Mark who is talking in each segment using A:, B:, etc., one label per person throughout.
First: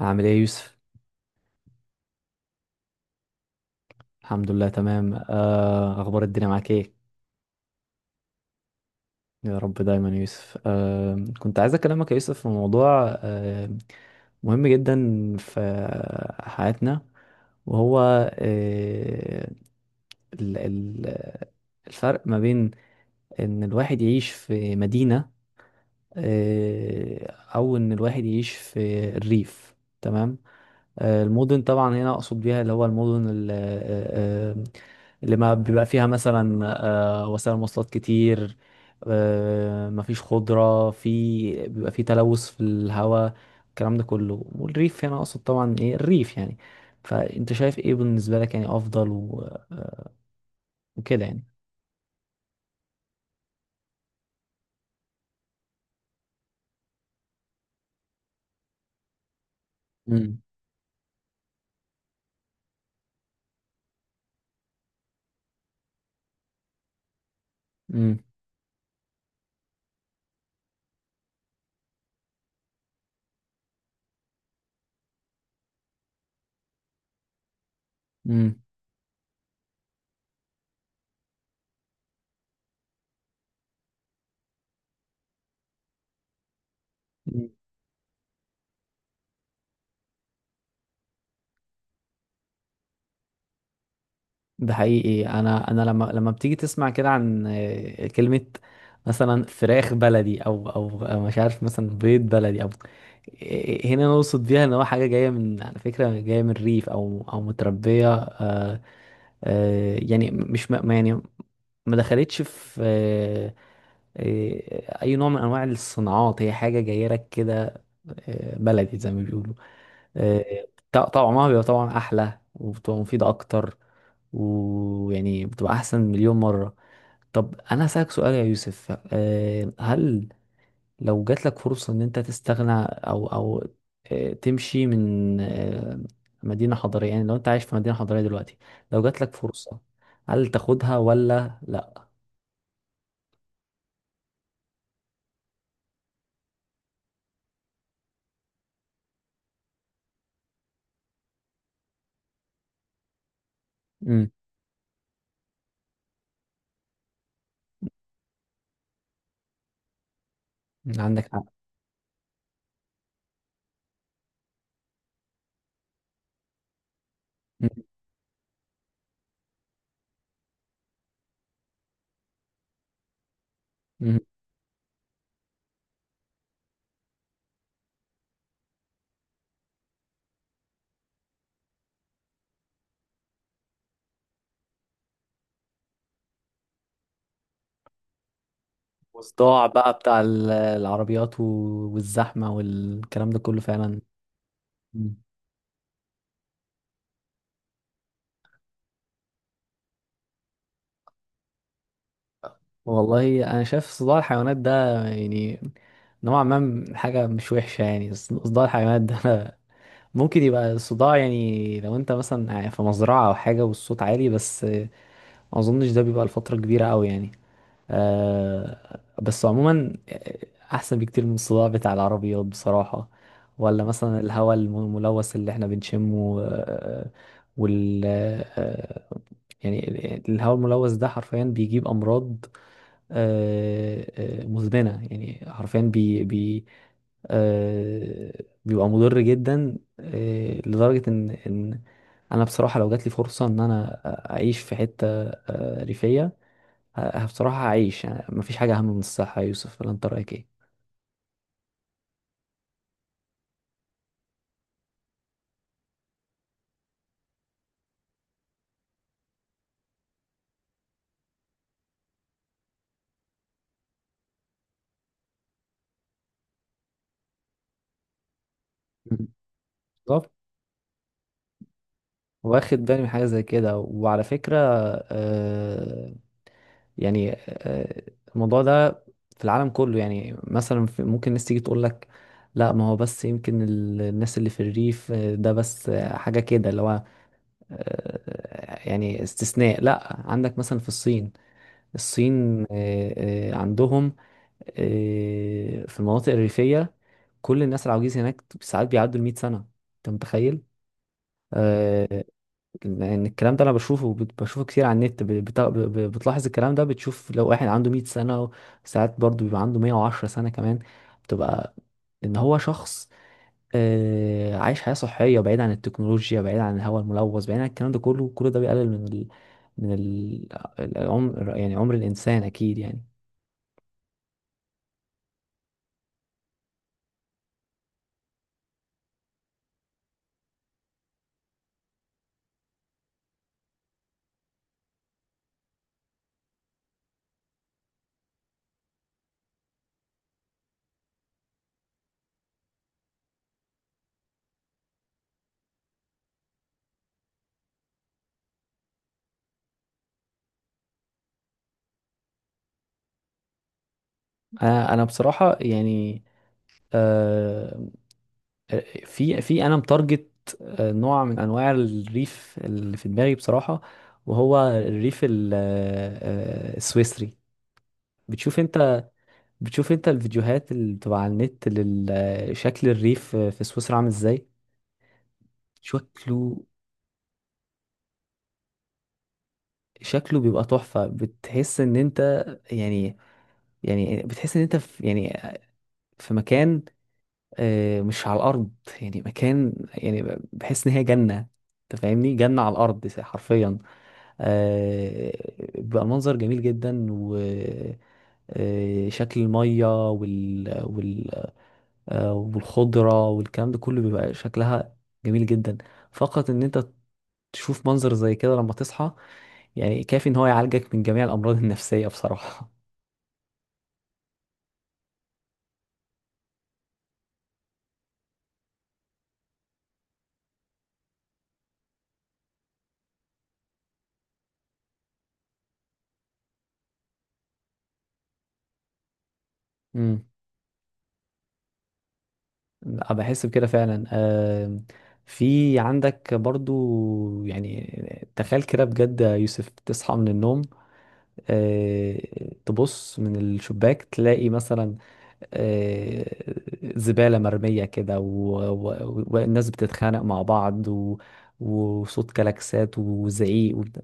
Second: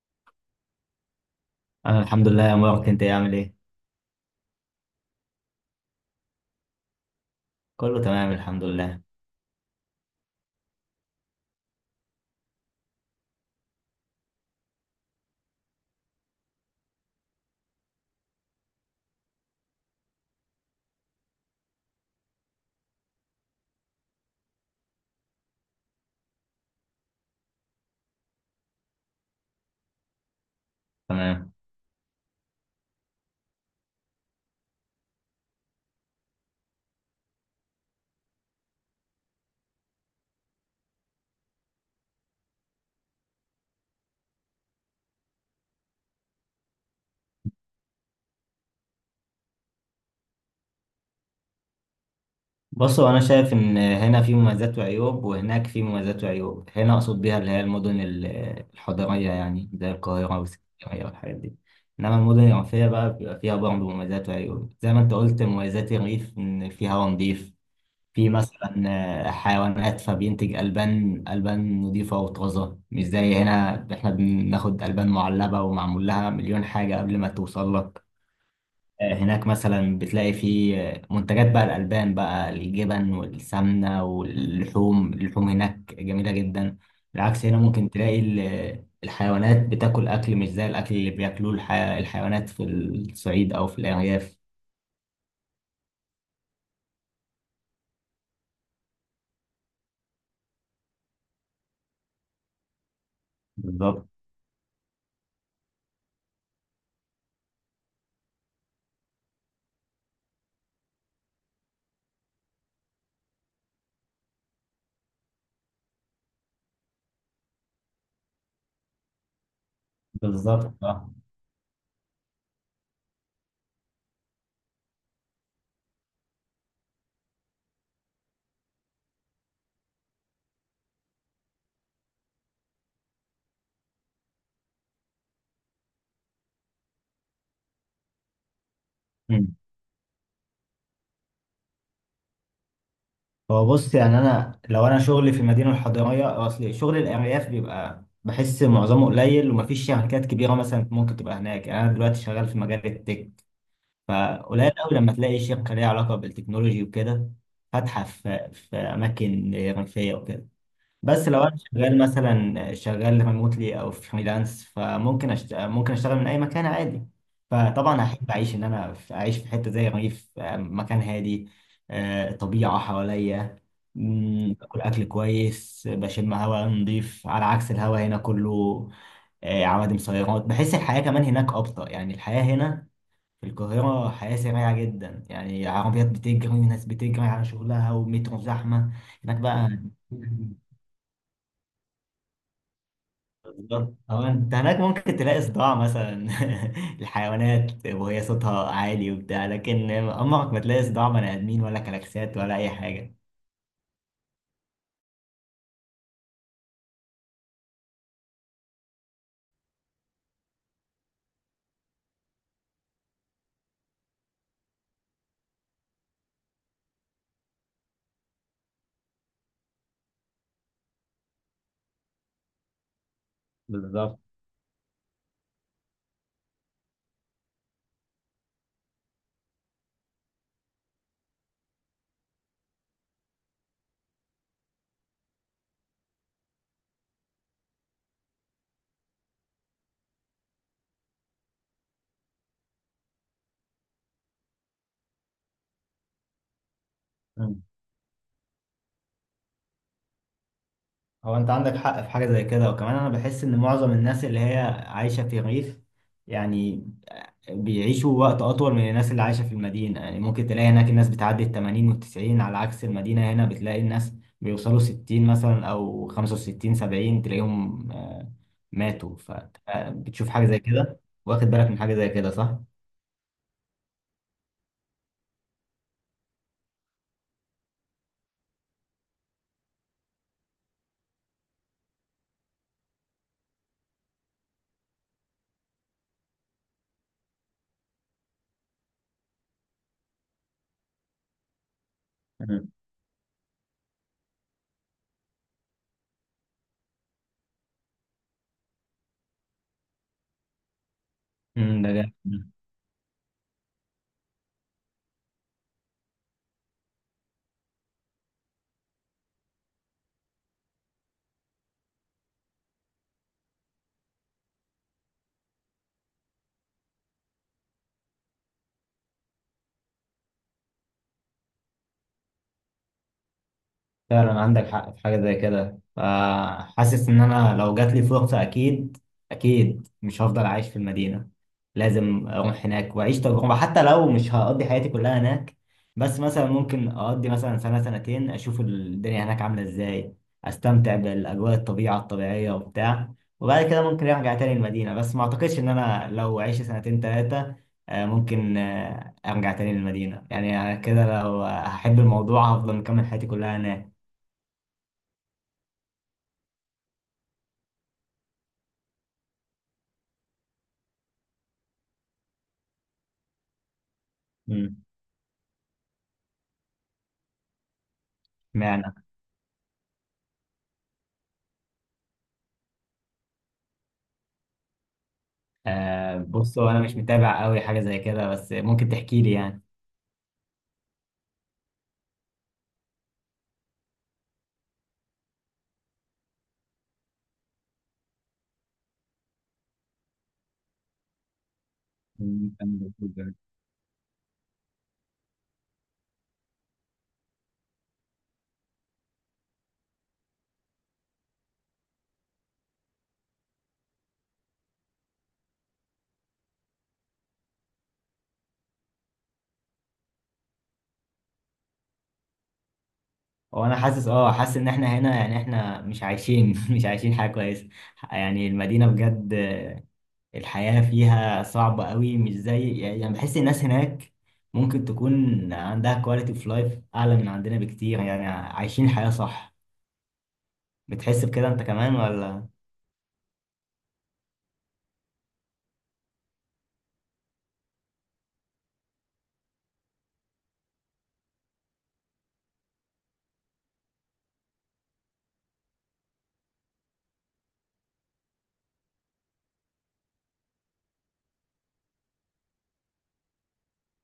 A: عامل ايه يا يوسف؟
B: انا الحمد لله يا مبارك، انت إيه؟ عامل ايه؟
A: الحمد لله تمام. اخبار الدنيا معاك ايه؟
B: كله تمام الحمد لله.
A: يا رب دايما يا يوسف. كنت عايز اكلمك يا يوسف في موضوع مهم جدا في حياتنا، وهو آه، ال- ال- الفرق ما بين ان الواحد يعيش في مدينة، آه، او ان الواحد يعيش في الريف، تمام.
B: تمام.
A: المدن طبعا هنا اقصد بيها اللي هو المدن اللي ما بيبقى فيها مثلا وسائل مواصلات كتير، مفيش خضرة، في بيبقى في تلوث في الهواء، الكلام ده كله. والريف هنا اقصد طبعا ايه الريف، يعني فانت شايف ايه بالنسبة لك، يعني افضل و- وكده يعني؟
B: بصوا، انا شايف ان هنا في مميزات وعيوب وهناك في مميزات وعيوب. هنا اقصد بيها اللي هي المدن الحضريه يعني زي القاهره
A: امم،
B: والاسكندريه والحاجات دي. انما المدن الريفيه بقى بيبقى فيها برضه مميزات وعيوب. زي ما انت قلت، مميزات الريف ان في هواء نظيف، في مثلا حيوانات فبينتج البان. البان نظيفه وطازه، مش زي هنا احنا بناخد البان معلبه ومعمول لها مليون حاجه قبل ما توصل لك.
A: امم.
B: هناك مثلا بتلاقي فيه منتجات بقى الألبان، بقى الجبن والسمنة واللحوم. اللحوم هناك جميلة جدا. بالعكس هنا ممكن تلاقي الحيوانات بتاكل أكل مش زي الأكل اللي بياكلوه الحيوانات في الصعيد أو في الأرياف.
A: ده حقيقي، انا لما بتيجي تسمع كده عن كلمه مثلا فراخ بلدي، او مش عارف مثلا بيض بلدي او، هنا
B: بالظبط.
A: نقصد بيها ان هو حاجه جايه، من على فكره جايه من الريف او متربيه، يعني مش يعني ما دخلتش في اي نوع من انواع الصناعات، هي حاجه جايه لك كده، بلدي زي ما بيقولوا. آه،
B: بالظبط آه.
A: طعمها بيبقى طبعا احلى، وبتبقى مفيده اكتر، ويعني بتبقى احسن مليون مره. طب انا هسألك سؤال يا يوسف، هل لو جات لك فرصة ان انت تستغنى، او تمشي من مدينة حضرية، يعني لو انت عايش في مدينة حضرية دلوقتي، لو جات لك
B: مم.
A: فرصة، هل تاخدها ولا لا؟
B: هو بص، يعني أنا لو أنا شغلي في المدينة الحضرية، أصل شغل الأرياف بيبقى بحس معظمه قليل ومفيش شركات كبيرة مثلا ممكن تبقى هناك. يعني أنا دلوقتي شغال في مجال التك،
A: امم.
B: فقليل قوي لما تلاقي شركة ليها علاقة بالتكنولوجي وكده فاتحة في أماكن ريفية وكده.
A: عندك
B: بس لو
A: حق.
B: أنا شغال مثلا، شغال ريموتلي أو فريلانس، فممكن ممكن أشتغل من أي مكان عادي.
A: مم.
B: فطبعا هحب أعيش إن أنا أعيش في حتة زي الريف، مكان هادي، طبيعة حواليا،
A: مم.
B: باكل أكل كويس، بشم هواء نضيف على عكس الهواء هنا كله عوادم سيارات. بحس الحياة كمان هناك أبطأ، يعني الحياة هنا في القاهرة حياة سريعة جدا، يعني عربيات بتجري وناس بتجري على شغلها ومترو زحمة. هناك
A: والصداع
B: بقى
A: بقى بتاع العربيات، والزحمة والكلام ده كله
B: بالظبط.
A: فعلا.
B: أو أنت هناك
A: مم.
B: ممكن تلاقي صداع مثلا الحيوانات وهي صوتها عالي وبتاع، لكن عمرك ما تلاقي صداع بني آدمين ولا كلاكسات ولا أي حاجة.
A: والله انا شايف صداع الحيوانات ده، يعني نوعا ما حاجة مش وحشة، يعني صداع الحيوانات ده. ممكن يبقى الصداع، يعني لو انت مثلا في مزرعة او حاجة والصوت عالي، بس ما اظنش ده بيبقى لفترة كبيرة قوي يعني. بس عموما، احسن بكتير من الصداع بتاع العربيات بصراحة، ولا
B: بالظبط.
A: مثلا الهواء الملوث اللي احنا بنشمه، وال آه، يعني الهواء الملوث ده حرفيا بيجيب امراض آه، مزمنة، يعني حرفيا بي بي آه، بيبقى مضر جدا، لدرجة إن أنا بصراحة، لو جاتلي فرصة إن أنا أعيش في حتة ريفية، بصراحة
B: مم.
A: هعيش. يعني مفيش حاجة أهم من الصحة يا يوسف، ولا أنت رأيك إيه؟
B: هو أنت عندك حق في حاجة زي كده، وكمان أنا بحس إن معظم الناس اللي هي عايشة في الريف، يعني بيعيشوا وقت أطول من الناس اللي عايشة في المدينة. يعني ممكن تلاقي هناك الناس بتعدي التمانين والتسعين، على عكس المدينة هنا بتلاقي الناس بيوصلوا ستين مثلا أو خمسة وستين، سبعين تلاقيهم ماتوا.
A: مم.
B: فبتشوف
A: بالظبط.
B: حاجة زي كده. واخد بالك من حاجة زي كده، صح؟
A: واخد بالي من حاجة زي كده. وعلى فكرة، آه، يعني الموضوع ده في العالم كله، يعني مثلا ممكن الناس تيجي تقول لك، لا، ما هو بس يمكن الناس اللي في الريف، ده بس، حاجة كده اللي هو، يعني استثناء. لا، عندك مثلا في الصين. الصين
B: مم.
A: آه، عندهم في المناطق الريفية، كل الناس العواجيز هناك ساعات بيعدوا 100 سنة. انت متخيل؟
B: امم، ده جامد.
A: آه، لان الكلام ده انا بشوفه كتير على النت، بتلاحظ الكلام ده، بتشوف لو واحد عنده 100 سنة، ساعات برضو بيبقى عنده 110 سنة كمان. بتبقى ان هو شخص عايش حياة صحية، بعيد عن التكنولوجيا، بعيد عن الهواء الملوث، بعيد عن الكلام ده كله. كل ده بيقلل من من ال... العمر، يعني عمر الإنسان أكيد، يعني.
B: فعلا عندك حق في حاجة زي كده. فحاسس إن أنا لو جات لي فرصة، أكيد أكيد مش هفضل عايش في المدينة. لازم أروح هناك وأعيش تجربة حتى لو مش هقضي حياتي كلها هناك. بس مثلا ممكن أقضي مثلا سنة سنتين، أشوف الدنيا هناك عاملة إزاي، أستمتع بالأجواء الطبيعة الطبيعية وبتاع. وبعد كده ممكن أرجع تاني المدينة. بس ما أعتقدش إن أنا لو عشت سنتين تلاتة، ممكن أرجع تاني للمدينة. يعني أنا كده لو هحب الموضوع هفضل مكمل حياتي كلها هناك.
A: أنا بصراحة يعني، آه، في أنا متارجت نوع من أنواع الريف اللي في دماغي بصراحة، وهو
B: مم.
A: الريف السويسري. بتشوف
B: معنى
A: انت بتشوف انت الفيديوهات اللي بتبقى على النت، لشكل الريف في سويسرا عامل ازاي.
B: آه،
A: شكله،
B: بص، هو انا مش متابع قوي حاجه زي كده، بس ممكن تحكي لي يعني.
A: بيبقى تحفة. بتحس ان انت، يعني، بتحس ان انت في، يعني، في مكان مش على الارض، يعني مكان، يعني بحس ان هي جنة. انت فاهمني،
B: مم،
A: جنة
B: أنا
A: على الارض
B: موجود يعني.
A: حرفيا. آه، بيبقى المنظر جميل جدا، و شكل المية والخضرة والكلام ده كله بيبقى شكلها جميل جدا. فقط ان انت تشوف منظر زي كده لما تصحى، يعني كافي ان هو يعالجك من جميع الامراض النفسية بصراحة.
B: هو انا حاسس، اه حاسس ان احنا هنا يعني احنا مش عايشين مش عايشين حاجه كويسه. يعني المدينه بجد الحياه فيها صعبه قوي، مش زي يعني، بحس الناس هناك ممكن تكون عندها كواليتي اوف لايف اعلى من عندنا بكتير، يعني عايشين الحياه صح.
A: امم.
B: بتحس بكده انت كمان ولا؟
A: بحس بكده فعلا. في عندك برضو، يعني تخيل كده بجد يا يوسف، تصحى من النوم، تبص من الشباك تلاقي مثلا آه، زبالة مرمية كده و- و- والناس بتتخانق مع بعض، وصوت كلاكسات وزعيق وبتاع.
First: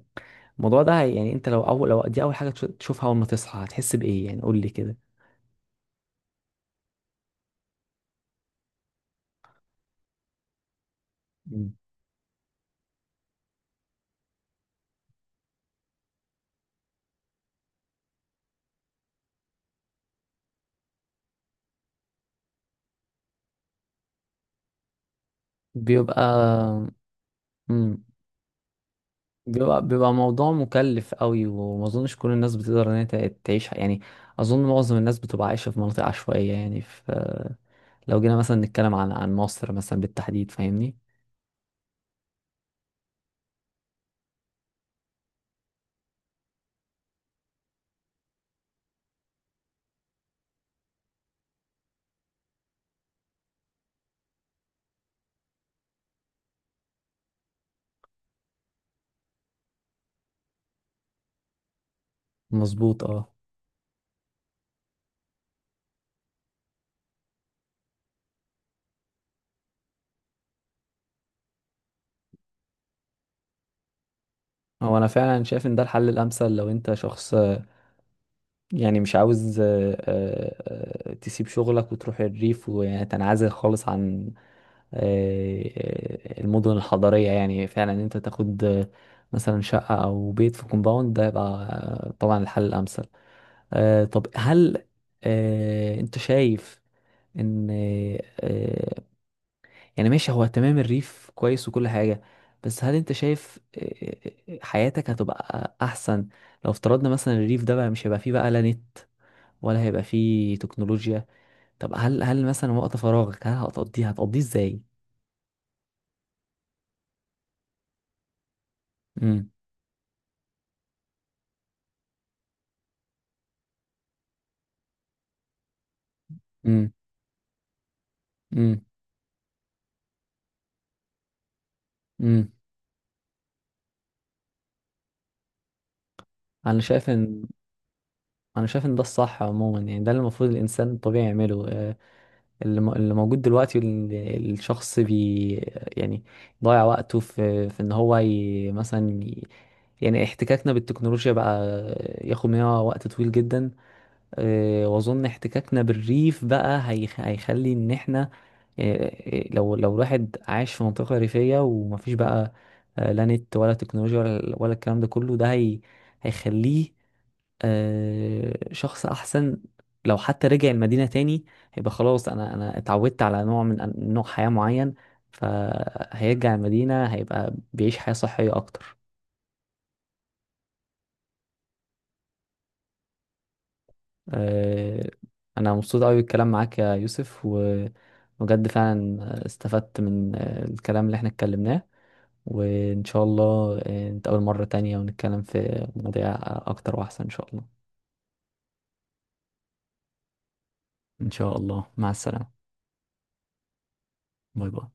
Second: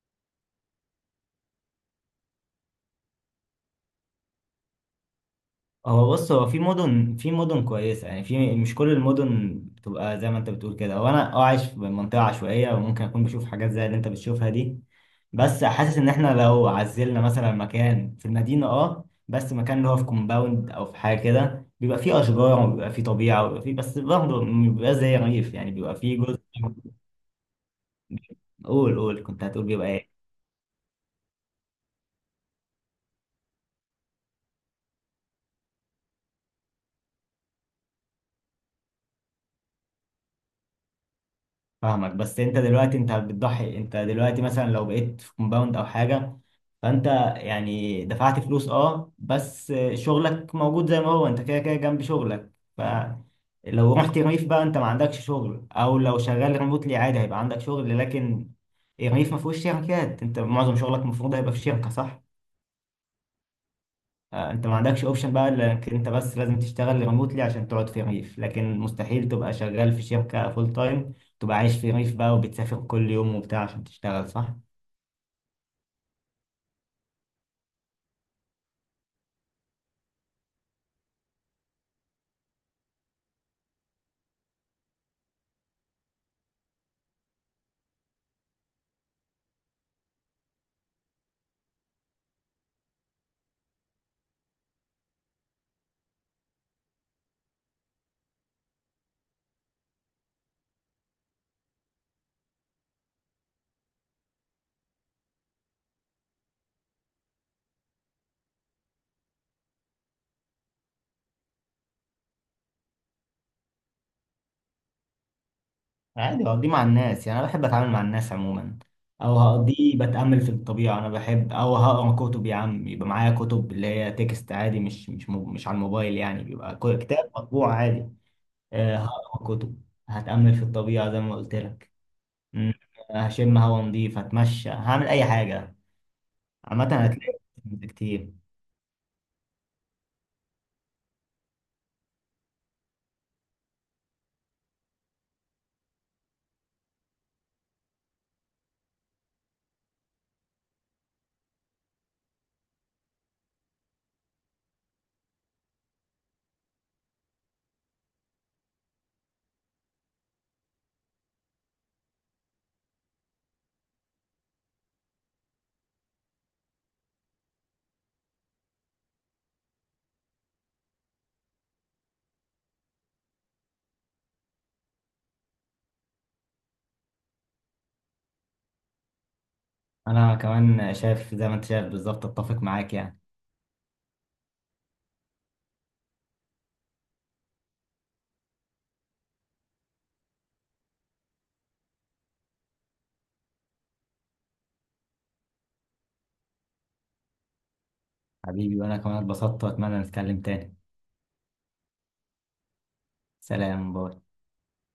A: الموضوع ده، يعني انت لو اول، لو دي اول حاجة تشوفها اول ما تصحى، هتحس بإيه يعني؟ قول لي كده.
B: هو بص، هو في مدن، في مدن كويسة، يعني في مش كل المدن بتبقى زي ما انت بتقول كده. هو انا اه عايش
A: مم.
B: في منطقة عشوائية وممكن اكون بشوف حاجات زي اللي انت بتشوفها دي. بس حاسس ان احنا لو عزلنا مثلا مكان في المدينة، اه بس مكان اللي هو في كومباوند او في حاجة كده، بيبقى فيه اشجار وبيبقى فيه طبيعة وبيبقى فيه، بس برضه بيبقى زي ريف، يعني بيبقى فيه
A: بيبقى.
B: جزء.
A: مم.
B: قول قول، كنت هتقول
A: بيبقى
B: بيبقى إيه؟
A: بيبقى موضوع مكلف قوي، وما اظنش كل الناس بتقدر ان هي تعيش يعني. اظن معظم الناس بتبقى عايشه في مناطق عشوائيه، يعني في. لو جينا مثلا نتكلم عن مصر مثلا بالتحديد، فاهمني.
B: فاهمك. بس انت دلوقتي انت بتضحي. انت دلوقتي مثلا لو بقيت في كومباوند او حاجه، فانت يعني دفعت فلوس، اه بس شغلك موجود زي ما هو، انت كده كده جنب شغلك. فلو رحت ريف بقى، انت ما عندكش شغل، او لو شغال ريموتلي عادي هيبقى عندك شغل، لكن الريف ما فيهوش شركات. انت معظم شغلك المفروض هيبقى في شركه، صح؟
A: مظبوط، اه.
B: انت ما عندكش اوبشن بقى، لانك انت بس لازم تشتغل ريموتلي عشان تقعد في ريف، لكن مستحيل تبقى شغال في شركة فول تايم، تبقى عايش في ريف بقى وبتسافر كل يوم وبتاع عشان تشتغل، صح؟
A: هو انا فعلا شايف ان ده الحل الامثل، لو انت شخص يعني مش عاوز تسيب شغلك وتروح الريف، ويعني تنعزل خالص عن المدن الحضريه. يعني فعلا ان انت تاخد مثلا شقه او بيت في كومباوند، ده يبقى طبعا الحل الامثل. طب هل، انت شايف ان، آه يعني ماشي هو، تمام الريف كويس وكل حاجة. بس هل انت شايف، حياتك هتبقى احسن لو افترضنا مثلا الريف ده بقى مش هيبقى فيه بقى لا نت ولا هيبقى فيه تكنولوجيا؟ طب هل مثلا وقت فراغك، هل هتقضيه ازاي؟
B: عادي، هقضيه مع الناس يعني انا بحب اتعامل مع الناس عموما، او
A: امم،
B: هقضيه بتأمل في الطبيعة. انا بحب، او هقرا كتب يا عم. يبقى معايا كتب اللي هي تكست عادي، مش على الموبايل، يعني بيبقى
A: امم،
B: كتاب مطبوع عادي.
A: امم،
B: هقرا كتب، هتأمل في الطبيعة زي ما قلت لك.
A: امم.
B: مم، هشم هوا نضيف، هتمشى، هعمل اي حاجة
A: انا
B: عامة
A: شايف
B: هتلاقي
A: ان
B: كتير.
A: انا شايف ان ده الصح عموما، يعني ده اللي المفروض الانسان الطبيعي يعمله. اللي موجود دلوقتي، الشخص بي، يعني ضيع وقته في ان هو مثلا يعني احتكاكنا بالتكنولوجيا بقى ياخد مننا وقت طويل جدا. واظن احتكاكنا بالريف بقى هيخلي ان احنا، آه، لو الواحد عايش في منطقة ريفية ومفيش بقى لا نت ولا تكنولوجيا ولا الكلام ده كله، ده هيخليه شخص احسن. لو حتى رجع المدينة تاني، هيبقى خلاص انا اتعودت على نوع من نوع حياة معين، فهيرجع المدينة، هيبقى بيعيش حياة صحية اكتر.
B: أنا كمان شايف زي ما أنت شايف بالظبط، أتفق معاك يعني.
A: آه، انا مبسوط قوي بالكلام معاك يا يوسف، وبجد فعلا استفدت من الكلام اللي احنا اتكلمناه، وان شاء الله نتقابل مرة تانية ونتكلم في مواضيع اكتر واحسن ان شاء الله.
B: حبيبي، وأنا كمان اتبسطت وأتمنى نتكلم تاني.
A: ان شاء الله، مع السلامة.
B: سلام، باي.
A: باي باي.